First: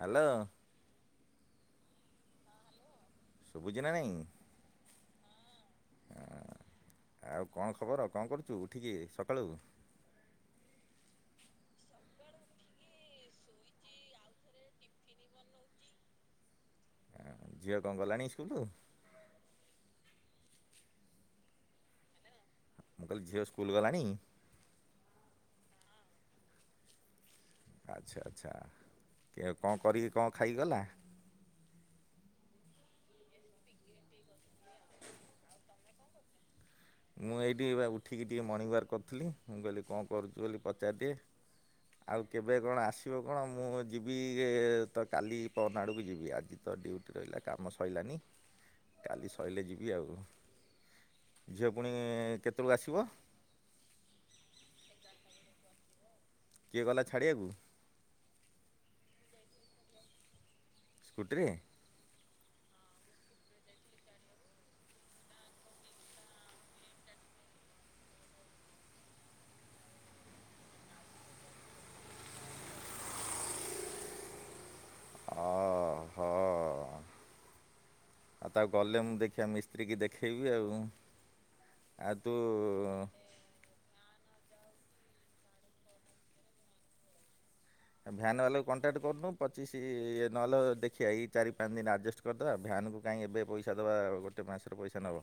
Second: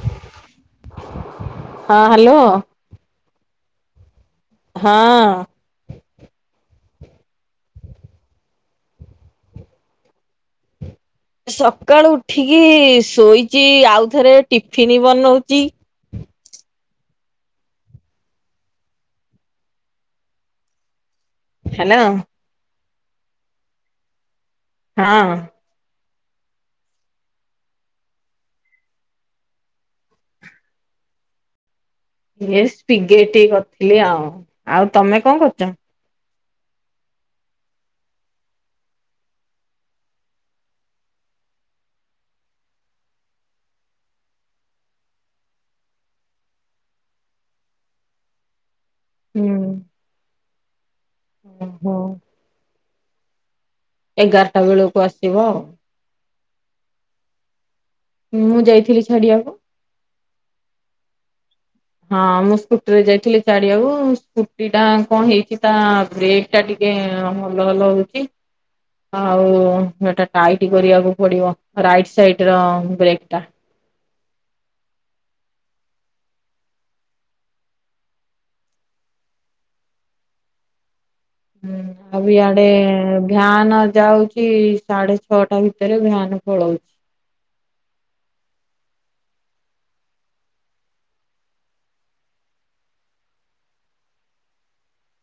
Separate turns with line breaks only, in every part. Hello
ହଁ hello
ଶୁଭୁଛି ନା ନାଇଁ
ହଁ
ହଁ ଆଉ କଣ ଖବର କଣ କରୁଛୁ ଉଠିକି ସକାଳୁ?
ସକାଳୁ ଉଠିକି ଶୋଇଚି ଆଉ ଥରେ ଟିଫିନ୍ ବନାଉଛି
ଝିଅ କଣ ଗଲାଣି ସ୍କୁଲରୁ?
ହାଲୋ
ମୁଁ କହିଲି ଝିଅ ସ୍କୁଲ ଗଲାଣି?
ହଁ
ଆଚ୍ଛା ଆଚ୍ଛା କଣ କରିକି କଣ ଖାଇଗଲା।?
[unintelligible] କରିଥିଲି ଆଉ ଆଉ ତମେ କଣ କରୁଛ?
ମୁଁ ଏଇଠି ଉଠିକି ଟିକେ ମର୍ଣିିୱର୍କ କରୁଥିଲି ମୁଁ କହିଲି କଣ କରୁଛି ବୋଲି ପଚାରିଦିଏ? ଆଉ କେବେ କଣ ଆସିବ କଣ ମୁଁ ଯିବି ଇଏ ତ କାଲି ପହର ଦିନ ଆଡ଼କୁ ଯିବି ଆଜି ତ ଡ୍ୟୁଟି ରହିଲା କାମ ସଇଲାନି କାଲି ସଇଲେ ଯିବି ଆଉ। ଝିଅ ପୁଣି
ଓହୋ
କେତେବେଳକୁ ଆସିବ?
ଏଗାରଟା ବେଳକୁ ଆସିବ ଆଉ।
କିଏ ଗଲା ଛାଡ଼ିବାକୁ?
ମୁଁ ଯାଇଥିଲି ଛାଡିବାକୁ।
ସ୍କୁଟିରେ
ହଁ ମୁଁ ସ୍କୁଟିରେ ଯାଇଥିଲି ଛାଡିବାକୁ ସ୍କୁଟି ଟା କଣ ହେଇଛି ତା ବ୍ରେକ୍ ସେଟା ଟିକେ ହଲ ହଲ ହଉଛି। ଆଉ ଏଟା ଟାଇଟ କରିବାକୁ ପଡିବ ରାଇଟ ସାଇଡ ର ବ୍ରେକ୍ ଟା।
ଅ ହ। ଆଉ ତାକୁ ଗଲେ ମୁଁ ଦେଖିବା ମିସ୍ତ୍ରୀ କି ଦେଖେଇବି ଆଉ।
ହୁଁ
ଆଉ
ଆ
ତୁ
ବି ଆଡେ ଭ୍ୟାନ ଯାଉଛି ସାଢେ ଛଅଟା ଭିତରେ ଭ୍ୟାନ ପଳଉଛି।
ଭ୍ୟାନ୍ ବାଲାକୁ କଣ୍ଟାକ୍ଟ କରୁନୁ ପଚିଶି ନହଲେ ଦେଖିବା ଏଇ ଚାରି ପାଞ୍ଚ ଦିନ ଆଡ଼ଜଷ୍ଟ କ କରିଦେବା ଭ୍ୟାନକୁ କାହିଁ ଏବେ ପଇସା ଦେବା ଗୋଟେ ମାସର ପଇସା ନେବ।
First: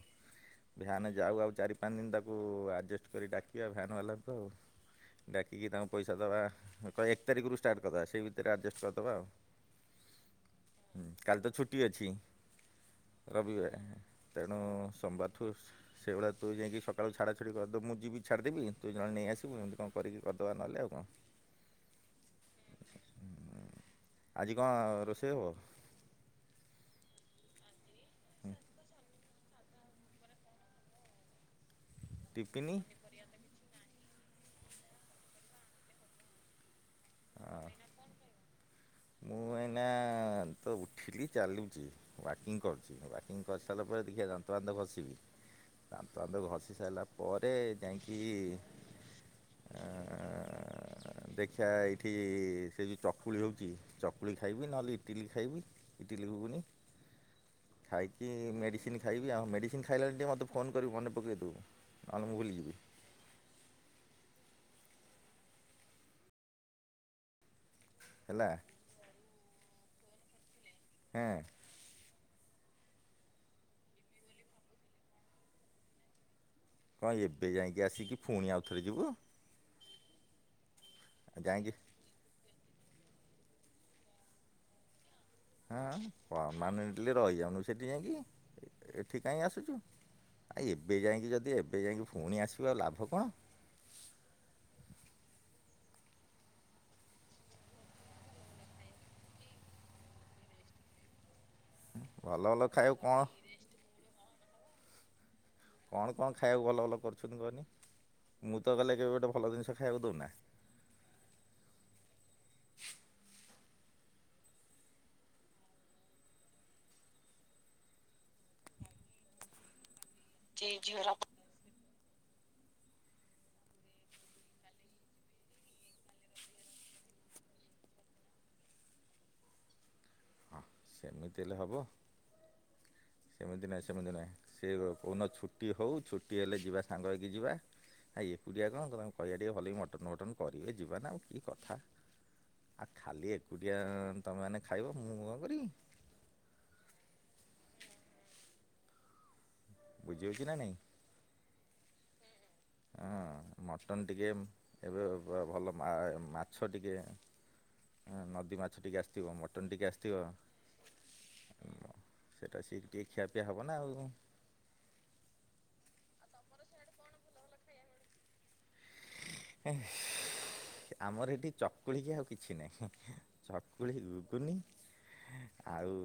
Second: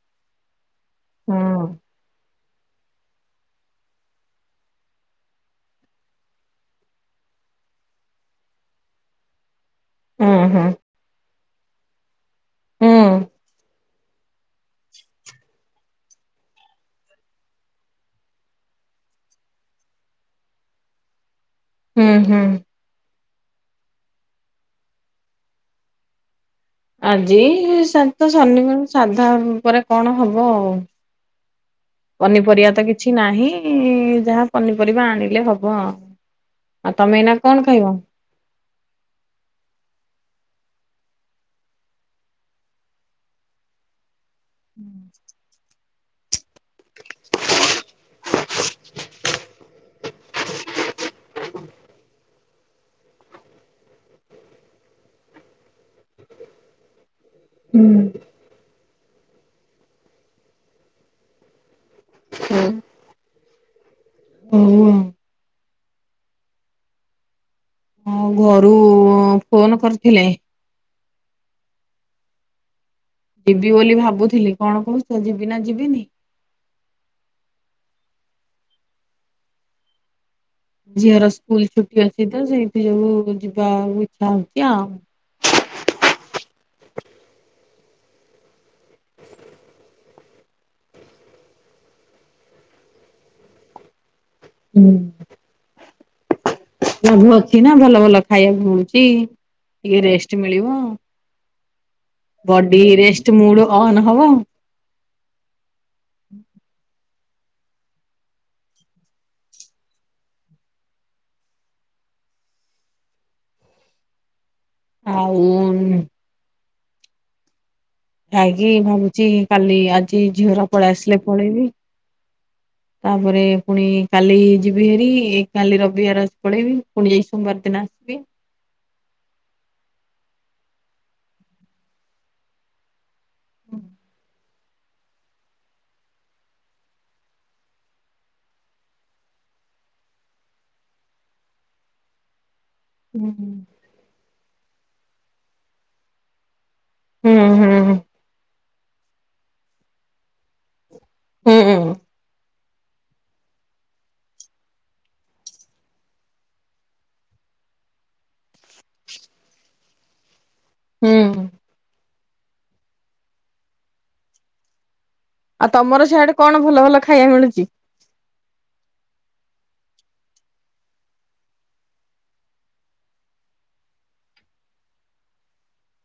ଭ୍ୟାନ
ହଁ
ଯାଉ ଆଉ ଚାରି ପାଞ୍ଚ ଦିନ ତାକୁ ଆଡ଼ଜଷ୍ଟ କରି ଡାକିବା ଭ୍ୟାନ୍ ବାଲାକୁ ଆଉ। ଡାକିକି ତାଙ୍କୁ ପଇସା ଦେବା କହେ ଏ ତାରିଖରୁ ଷ୍ଟାର୍ଟ କରିଦେବା ସେ ଭିତରେ ଆଡ଼ଜଷ୍ଟ କରିଦେବା ଆଉ।
ହଁ ହଁ।
ହୁଁ କାଲି ତ ଛୁଟି ଅଛି।
ହୁଁ
ରବିବାର ତେଣୁ ସୋମବାରଠୁ ସେଇଭଳି ତୁ ଯାଇକି ସକାଳୁ ଛାଡ଼ା ଛାଡ଼ି କରି ଦେବୁ ମୁଁ ଯିବି ଛାଡ଼ିଦେବି ତୁ ଜଣ ନେଇ ଆସିବୁ ଏମିତି କଣ କରିକି କରିଦେବା ନେଲେ ଆଉ କଣ?
ହୁଁ ହୁଁ।
ଆଜି କଣ ରୋଷେଇ ହବ?
ଆଜି ତ ଶନିିବାର ସାଧା ପରେ କଣ ହବ ଆଉ
ଟିଫିନି
ପନିପରିବା ତ କିଛି ନାହିଁ ଯାହା ପନିପରିବା ଆଣିଲେ ହବ। ଆଉ ତମେ ଏଇନା କଣ
ହଁ
ଖାଇବ?
ମୁଁ ଏଇନା ତ ଉଠିଲି ଚାଲୁଛି ୱାକିଂ କରୁଛି ୱାକିଂ କରିସାରିଲା ପରେ ଦେଖିଆ ଯାଆନ୍ତୁ ଦାନ୍ତଫାନ୍ତ ଘଷିବି ଦାନ୍ତଫାନ୍ତ ଘଷି ସାରିଲା ପରେ ଯାଇକି ଆ ଦେଖିବା ଏଇଠି ସେ ଯେଉଁ ଚକୁଳି ହେଉଛି ଚକୁଳି ଖାଇବି ନହେଲେ ଇଟିଲି ଖାଇବି ଇଟିଲି ଗୁଗୁନି,
ହୁଁ
ଖାଇକି ମେଡ଼ିସିନ ଖାଇବି ଆଉ ମେଡ଼ିସିନ ଖାଇଲାଣି ଟିକେ ମୋତେ ଫୋନ୍ କରିବି ମନେ ପକାଇ ଦବୁ। ଆଁ ମୁଁ ଭୁଲିଯିବି।
ହଉ ଆଉ। ହଁ
ହେଲା
ଘରୁ ଫୋନ କରିଥିଲେ।
ହେଁ।
ଯିବି ବୋଲି ଭାବୁଥିଲି କଣ କହୁଛ ଯିବି ନା ଯିବିନି?
କଣ ଏବେ ଯାଇକି ଆସିକି ପୁଣି ଆଉଥରେ ଯିବୁ?
ଝିଅର
ଯାଇଁକି
ସ୍କୁଲ ଛୁଟି ଅଛି ତ ସେଇଠି ସବୁ ଯିବା ଇଚ୍ଛା ହଉଛି ଆଉ।
ହଁ ପରମାନେଣ୍ଟଲି ରହିଯାଉନୁ ସେଠି ଯାଇକି ଏଠି କାହିଁ ଆସୁଛୁ। ଆ ଏବେ ଯାଇକି ଯଦି ଏବେ ଯାଇକି ପୁଣି ଆସିବୁ ଲାଭ କଣ?
ହୁଁ। ଲାଭୁ ଅଛି ନା ଭଲ ଭଲ ଖାଇବାକୁ ମିଳୁଛି ଟିକେ ରେଷ୍ଟ ମିଳିବ।
ଭଲ ଭଲ
ବଡି
ଖାଇବାକୁ କଣ
ରେଷ୍ଟ ମୁଡ୍ ଅନ୍ ହବ।
କଣ କଣ ଖାଇବାକୁ ଭଲ ଭଲ କରୁଛନ୍ତି କହନି। ମୁଁ ତ ଗଲେ କେବେ ଗୋଟେ ଭଲ ଜିନିଷ ଖାଇବାକୁ ଦେଉନା,
ଆଉ ଖାଇକି ଭାବୁଛି କାଲି ଆଜି ଝିଅ ପଳେଇ ଆସିଲେ ପଳେଇବି।
[inaudible]
ତାପରେ ପୁଣି କାଲି ଯିବି ହେରି କାଲି ରବିବାର ଅଛି ପଳେଇବି। ପୁଣି ଯାଇ ସୋମବାର ଦିନ ଆସିବି।
ହଁ ସେମିତି ହେଲେ ହେବ। ସେମିତି ନାହିଁ ସେମିତି ନାହିଁ ସେ କନ ଛୁଟି ହେଉ ଛୁଟି ହେଲେ ଯିବା ସାଙ୍ଗ ହେଇକି ଯିବା। ଆ ଏକୁଟିଆ କଣ ତମେ କହିବା ଟିକେ ଭଲି ମଟନ୍ ଫଟନ୍ କରିବେ ଯିବା ନା ଆଉ କି କଥା। ଆ
ହୁଁ
ଖାଲି ଏକୁଟିଆ ତମେମାନେ ଖାଇବ। ମୁଁ କଣ କରିବି?
ହୁଁ ହୁଁଁ
ବୁଝି ହଉଛି କି ନା ନାଇଁ।
ହୁଁ ହୁଁ
ହଁ ମଟନ୍ ଟିକେ ଏବେ ଭଲ ମା ମାଛ ଟିକେ। ହଁ ନଦୀ ମାଛ ଟିକେ ଆସିଥିବ ମଟନ୍ ଟିକିେ ଆସିଥିବ।
ହୁଁ
ସେଟା ସେଇଠି ଟିକେ ଖିଆ ପିଆ ହବ ନା ଆଉ
ଆ ତମର ସେଆଡେ କଣ ଭଲ ଭଲ ଖାଇବା ମିଳୁଚି।
ହ ଆମର ଏଠି ଚକୁଳିିକି ଆଉ କିଛି ନାହିଁ ଚକୁଳି ଗୁଗୁନୀ ଆଉ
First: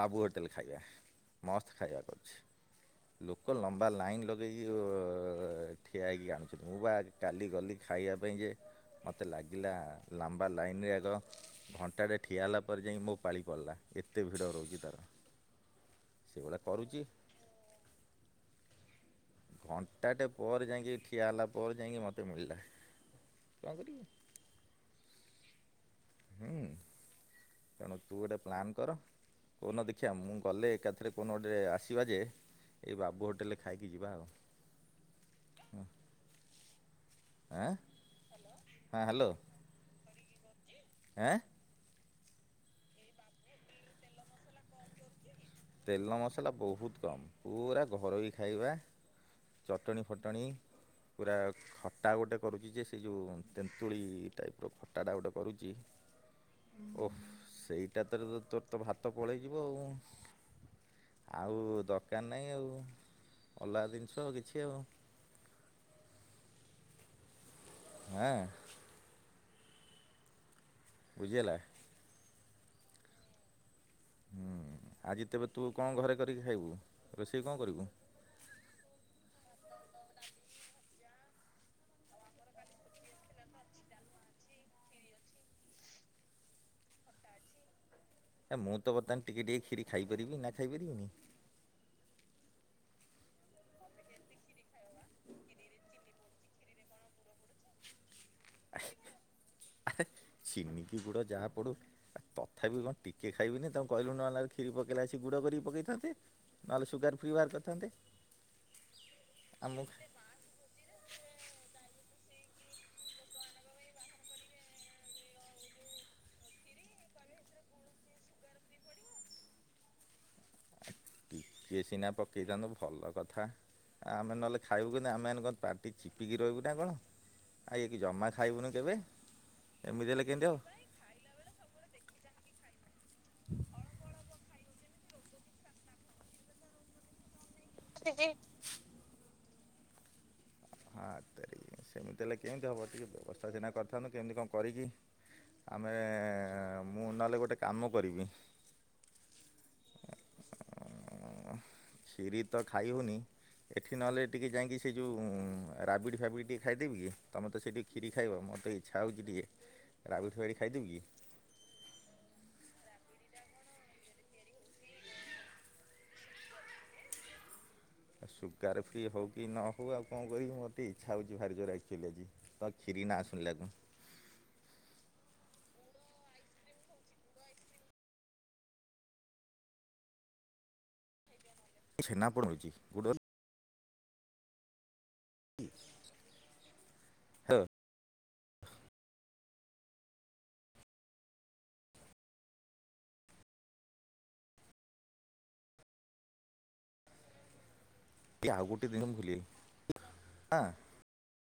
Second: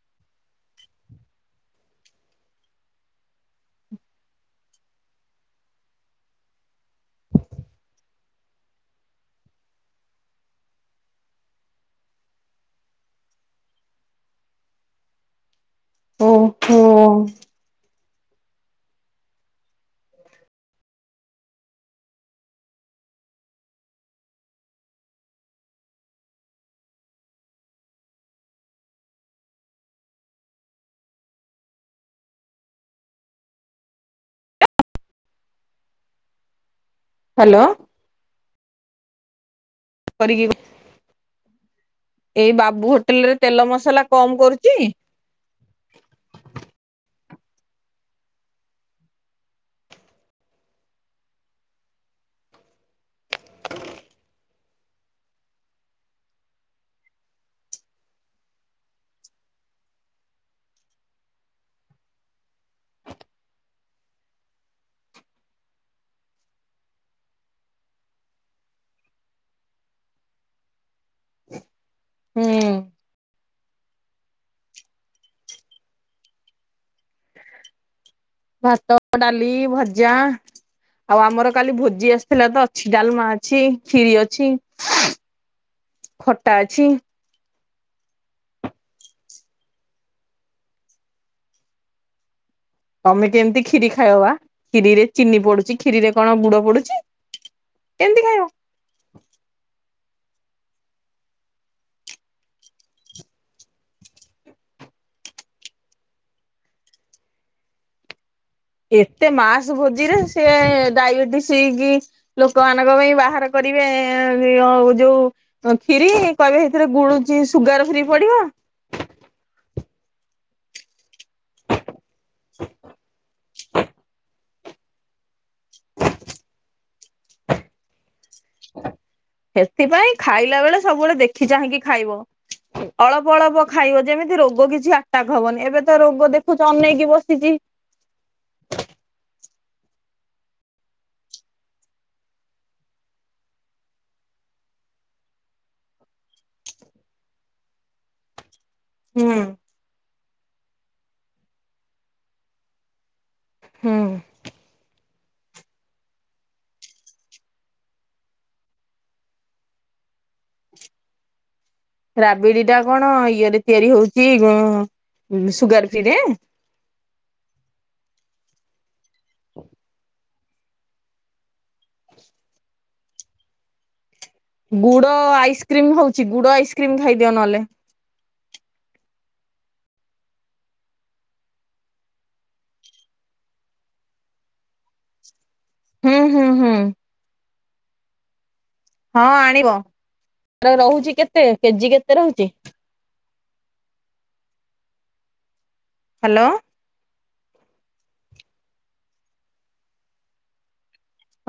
ବାବୁ ହୋଟେଲ ଖାଇବା ମସ୍ତ ଖାଇବା କରୁଛି। ଲୋକ ଲମ୍ବା ଲାଇନ୍ ଲଗାଇକି ଅ ଠିଆ ହେଇକି ଆଣୁଛନ୍ତି ମୁଁ ବା କାଲି ଗଲି ଖାଇବା ପାଇଁ ଯେ ମତେ ଲାଗିଲା ଲମ୍ବା ଲାଇନ୍ ରେ ଆଗ ଘଣ୍ଟାଟେ ଠିଆ ହେଲା ପରେ ଜାଇଁ କି ମୋ ପାଳି ପଡ଼ିଲା ଏତେ ଭିଡ଼ ରହୁଛି ତାର
ଓ
ସେଭଳିଆ
ହୋ
କରୁଛି ଘଣ୍ଟାଟେ ପରେ ଯାଇଁକି ଠିଆ ହେଲା ପରେ ଯାଇଁକି ମୋତେ ମିଳିଲା କଣ କରିମି। ହୁଁ। ତେଣୁ ତୁ ଗୋଟେ ପ୍ଲାନ୍ କର କଉନ ଦେଖିଆ ମୁଁ ଗଲେ ଏକାଥରେ କଉନ ଗୋଟେ ଆସିବା ଯେ ଏଇ ବାବୁ ହୋଟେଲରେ ଖାଇକି ଯିବା ଆଉ ହ
ହ୍ୟାଲୋ
ଆଁ ହଁ ହାଲୋ
କରିକି
ଆାଁ
ଏଇ ବାବୁ ହୋଟେଲ୍ ରେ ତେଲ ମସଲା କମ କରୁଛି।
ତେଲ ମସଲା ବହୁତ କମ୍ ପୁରା ଘରୋଇ ଖାଇବା ଚଟଣି ଫଟଣି ପୁରା ଖଟା ଗୋଟେ କରୁଛି ଯେ ସେ ଯୋଉ ତେନ୍ତୁଳି ଟାଇପ୍ ପୁରା ଖଟାଟା ଗୋଟେ କରୁଛି ଓହ ସେଇଟା ତ ତୋର ତ ଭାତ ପଳେଇଯିବ ଆଉ। ଆଉ ଦରକାର ନାହିଁ ଆଉ ଅଲଗା ଜିନିଷ କିଛି ଆଉ ହଁ। ବୁଝିହେଲା।
ହୁଁ।
ହୁଁ ଆଜି ତେବେ ତୁ କଣ ଘରେ କରିକି ଖାଇବୁ ରୋଷେଇ କଣ କରିବୁ?
ଭାତ ଡାଲି ଭଜା। ଆଉ ଆମର କାଲି ଭୋଜି ଆସିଥିଲା ତ ଅଛି ଡ଼ାଲମା ଅଛି କ୍ଷୀରି ଅଛି। ଖଟା ଅଛି।
ଏ ମୁଁ ତ ବର୍ତ୍ତ ଟିକେ ଟିକେ କ୍ଷୀରି ଖାଇପାରିବି ନା ଖାଇପାରିବିନି?
ତମେ କେମିତି କ୍ଷୀରି ଖାଇବ ବା କ୍ଷୀରିରେ ଚିନି ପଡୁଛିଖିରିରେ କଣ ଗୁଡ଼ ପଡୁଛି କେମିତି ଖାଇବ?
ନିକି ଗୁଡ ଯାହା ପଡୁ ଆ ତଥାପି କଣ ଟିକେ ଖାଇବିନି ତାକୁ କହିଲୁ ନହେଲେ କ୍ଷୀରି ପକେଇଲା ଆସି ଗୁଡ଼ କରିକି ପକେଇ ଥାନ୍ତେ। ନହେଲେ ସୁଗାର ଫ୍ରି ବାହାର କରିଥାନ୍ତେ।
ଏତେ ମାସ
ଆମକୁ
ଭୋଜିରେ ସିଏ ଡାଇବେଟିସ କି ଲୋକ ମାନଙ୍କ ପାଇଁ ବାହାର କରିବେ ଯୋଉ ତ ଖୀରି କହିବେ ଏଥିରେ ଗୁଡୁଚି ସୁଗାର ଫ୍ରି ପଡିବ।
ଟିକଏ ସିନା ପକେଇଥାନ୍ତୁ ଭଲ କଥା ଆମେ ନହେଲେ ଖାଇବୁ କିନ୍ତୁ ଆମେମାନେେ କଣ ପାଟି ଚିପିକି ରହିବୁ ନା କଣ ଆଉ ଇଏ କି ଜମା ଖାଇବୁନୁ କେବେ
ସେଥିପାଇଁ
ଏମିତି ହେଲେ କେମିତି
ଖାଇଲା
ହବ।
ବେଳେ ସବୁବେଳେ ଦେଖି ଚାହିଁକି ଖାଇବ। ଅଳପ ଅଳପ ଖାଇବ ଯେମିତି ରୋଗ କିଛି ଆଟାକ୍ ହବନି ଏବେ ତ ରୋଗ ଦେଖୁଛ ଅନେଇକି ବସିଛି।
ହେ ହେ। [unintelligible] ସେମିତି ହେଲେ କେମିତି ହବ ଟିକେ ବ୍ୟବସ୍ଥା ସିନା କରିଥାନ୍ତୁ କେମିତି କଣ କରିକି ଆମେ ମୁଁ ନହଲେ ଗୋଟେ କାମ କରିବି।
ହୁଁ।
କ୍ଷିରି ତ ଖାଇ ହଉନି ଏଠି
ହୁଁ
ନହେଲେ ଟିକେ ଯାଇଁକି ସେ ଯେଉଁ ରାବିଡ଼ି ଫାବିଡ଼ି ଟିକେଏ ଖାଇଦେବି କି ତମେ ତ ସେଟି କ୍ଷୀରି ଖାଇବ ମୋତେ ଇଚ୍ଛା ହେଉଛି ଟିକେ। ରାବିଡି ଫାବିଡି ଖାଇଦେବି କି?
ରାବିଡି ଟା କଣ ଇଏରେ ତିଆରି ହଉଛି ସୁଗାର ଫ୍ରିରେ।
ଆଉ ସୁଗାର ଫ୍ରି ହଉ କି ନ ହେଉ ଆଉ କଣ [unintelligible] ମୋର ଟିକେ ଇଚ୍ଛା ହେଉଛି ଭାରି ଜୋରେ ଆକ୍ଚୁଆଲି ଆଜି ତ କ୍ଷୀରି ନାଁ ଶୁଣିଲାରୁ।
ଗୁଡ଼ ଆଇସ୍କ୍ରିମ ହଉଚି ଗୁଡ଼ ଆଇସ୍କ୍ରିମ ଖାଇଦିଅ ନହେଲେ।
ଛେନାପୋଡ ହୋଉଚି ଗୁଡର [inaudible]
ହୁଁ ହୁଁ ହୁଁ।
ହଁ।
ହଁ ଆଣିବ ହେରା ରହୁଚି କେତେ କେଜି କେତେ ରହୁଚି? ହ୍ୟାଲୋ।
କି ଆଉ ଗୋଟେ ଦିନ ମୁଁ [unintelligible] ଖଲି ହଁ [unintelligible]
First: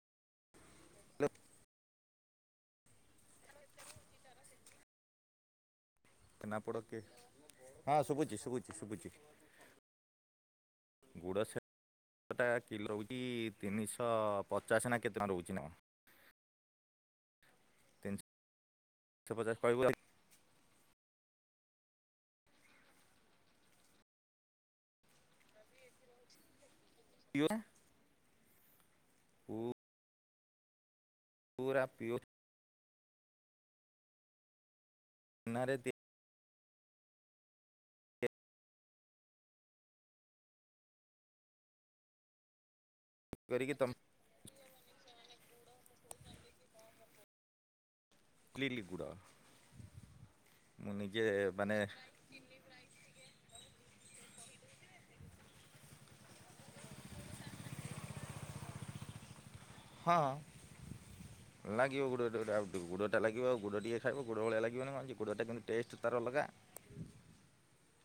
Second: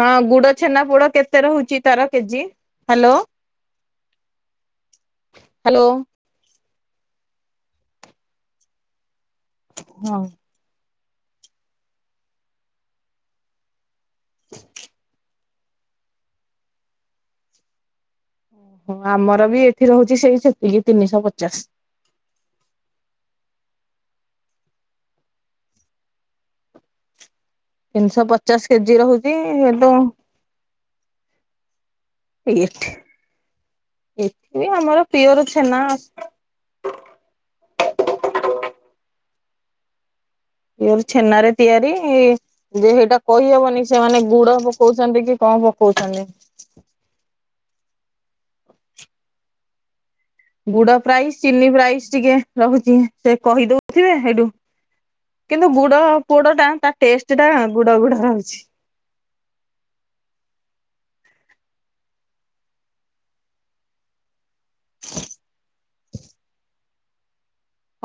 ହଁ ଗୁଡ଼ ଛେନା ପୋଡ଼
ହ୍ୟାଲୋ
କେତେ ରହୁଚି ତାର KG hello? Hello.
Chhena poda କେ ହଁ ଶୁଭୁଚି ଶୁଭୁଚି ଶୁଭୁଚି।
ହଉ।
ଗୁଡ଼ ସେ ଟା କିଲୋ ହଉଚି ତିନିଶହ ପଚାଶ ନା କେତେ ଟଙ୍କା ରହୁଚି ନା କଣ। ତିନିସ
ଓ ଆମର ବି ଏଠି ରହୁଚି ସେଇ ସେତିକି ତିନିଶହ ପଚାଶ।
[unintelligible]
ତିନିଶହ ପଚାଶ କେଜି ରହୁଛି ହେଦୁ
ପୁରା ପିଓର।
ଏଠି ଏଠି ଆମର ପିଓର
ଛେନାରେ
ଛେନା।
ତିଆରି
ପିଓର ଛେନାରେ ତିଆରି ଯେ ସେଇଟା
କରିକି
କହିହବନି
ତମେ
ସେମାନେ ଗୁଡ ପକଉଛନ୍ତି କି କଣ ପକଉଛନ୍ତି।
କ୍ଲିଲି ଗୁଡ଼। ମୁଁ
ଗୁଡ
ନିଜେ
ପ୍ରାଇସ୍ ଚିନି
ମାନେ
ପ୍ରାଇସ୍ ଟିକେ ରହୁଛି ସେ କହିଦଉଥିବେ ସେଇଠୁ କିନ୍ତୁ ଗୁଡ ପୋଡ ଟା ତା ଟେଷ୍ଟ ଟା ଗୁଡ ଗୁଡ ରହୁଛି।
ହଁଁ ଲାଗିବ ଗୁଡ଼ ଗ ଗୁଡ଼ଟା ଲାଗିବ ଆଉ ଗୁଡ଼ ଟିକଏ ଖାଇବ ଗୁଡ଼ ଭଳିଆ ଲାଗି ବନି ଗୁଡ଼ଟା କିନ୍ତୁ ଟେଷ୍ଟ ତାର ଅଲଗା।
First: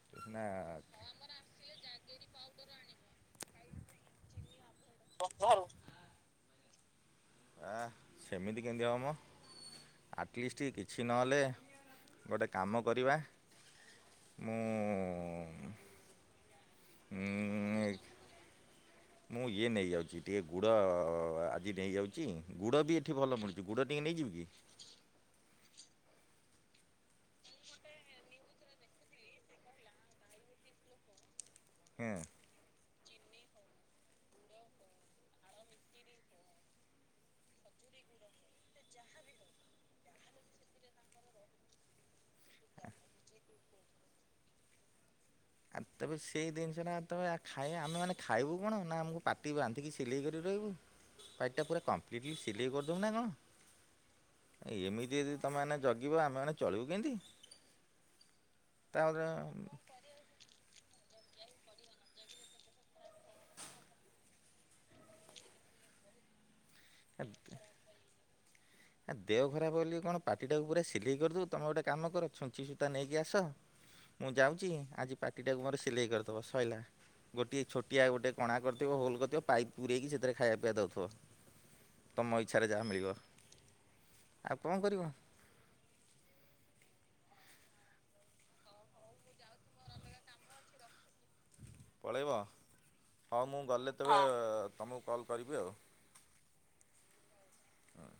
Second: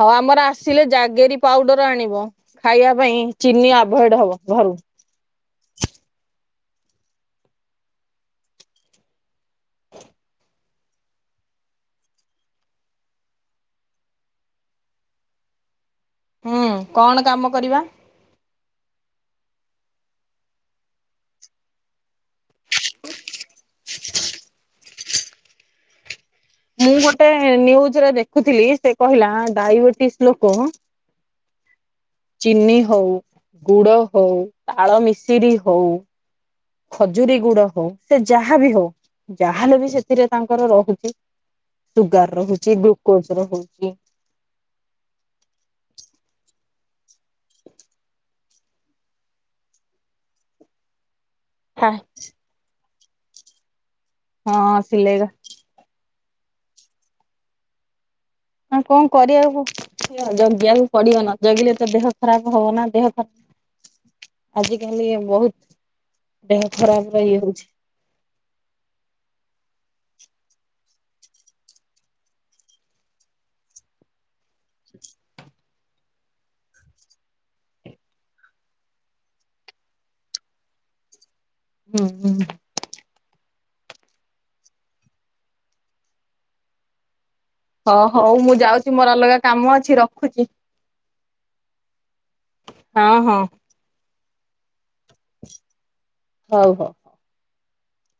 ହଉ
ନା
ଆମର ଆସିଲେ ଜାଗେରୀ ପାଉଡର ଆଣିବ ଖାଇବା ପାଇଁ ଚିନି ଆଭଏଡ ହବ ଘରୁ।
ଘ୍ ଘରୁ। ଆ ସେମିତି କେମିତି ହବ ମ। ଆଟଲିଷ୍ଟ କିଛି ନହେଲେ ଗୋଟେ କାମ କରିବା। ମୁଁ।
ହୁଁ କଣ କାମ କରିବା?
ମୁଁ ଇଏ ନେଇଯାଉଛି ଟିକେ ଗୁଡ଼ ଆଜି ନେଇଯାଉଚି ଗୁଡ଼ ବି ଏଠି ଭଲ ମିଳୁଚି ଗୁଡ଼ ଟିକେ ନେଇଯିବି କି?
ମୁଁ ଗୋଟେ ନିଉଜୁରେ ଦେଖୁଥିଲି ସେ କହିଲା ଡାଇବେଟିସ୍ ଲୋକ
ହଁ।
ଚିନି ହଉ ଗୁଡ ହଉ ତାଳ ମିଶିରି ହଉ ଖଜୁରୀ ଗୁଡ ହଉ ସେ ଯାହା ବି ହଉ ଯାହାହେଲେ ବି ସେଥିରେ ତାଙ୍କର ରହୁଚି। ସୁଗାର ରହୁଚି ଗ୍ଲୁକୋଜ ରହୁଚି।
ଆଉ ତେବେ ସେଇ ଜିନିଷ ଟା ତ ଖାଇଆ ଆମେ ମାନେ ଖାଇବୁ କଣ ନା ଆମକୁ ପାଟି ବାନ୍ଧିକି ସିଲେଇ କରି ରହିବୁ। ପାଇଟ ଟା ପୁରା କମ୍ପ୍ଲିଟଲି ସିଲେଇ କରିଦେବୁ ନା କଣ
ହଁ
ଏମିତି
ସିଲେଇବା
ତମମାନେ ଜଗିବ ଆମେମାନେ ଚଳିବୁ କେମିତି।
ନା କଣ
ତାପରେ
କରିବାକୁ ଜଗିବାକୁ ପଡିବ ନ ଜଗିଲେ ତ ଦେହ ଖରାପ ହବ ନା ଦେହ ଖରା ଆଜିକାଲି ବୋହୁତ୍ ଦେହ ଖରାପେ ରେ ଇ ଏ ହୋଉଚି।
ଆ ଦେହ ଖରାପ ବୋଲି କଣ ପାଟିଟାକୁ ପୁରା ସିଲେଇ କରିଦବୁ ତମେ ଗୋଟେ କାମ କର ଛୁଞ୍ଚି ସୂତା ନେଇକି ଆସ। ମୁଁ ଯାଉଚି ଆଜି ପାଟିଟାକୁ ମୋର ସିଲେଇ କରିଦବ ସଇଲା। ଗୋଟିଏ ଛୋଟିଆ ଗୋଟେ କଣା କରିଥିବ ହୋଲ କରିଥିବ ପାଇପ୍ ପୁରେଇକି ସେଥିରେ ଖାଇବା ପିଇବା ଦଉଥିବ।
ହୁଁ
ତମ
ହୁଁ।
ଇଚ୍ଛାରେ ଯାହା ମିଳିବ। ଆଉ କଣ କରିବ।
ହଁ ହଉ ମୁଁ ଯାଉଚି ମୋର ଅଲଗା କାମ ଅଛି ରଖୁଚି।
ପଳେଇବ ହଁ ମୁଁ ଗଲେ ତୁ ତମକୁ କଲ୍ କରିବି ଆଉ।
ହଉ ହଉ।
ହଁ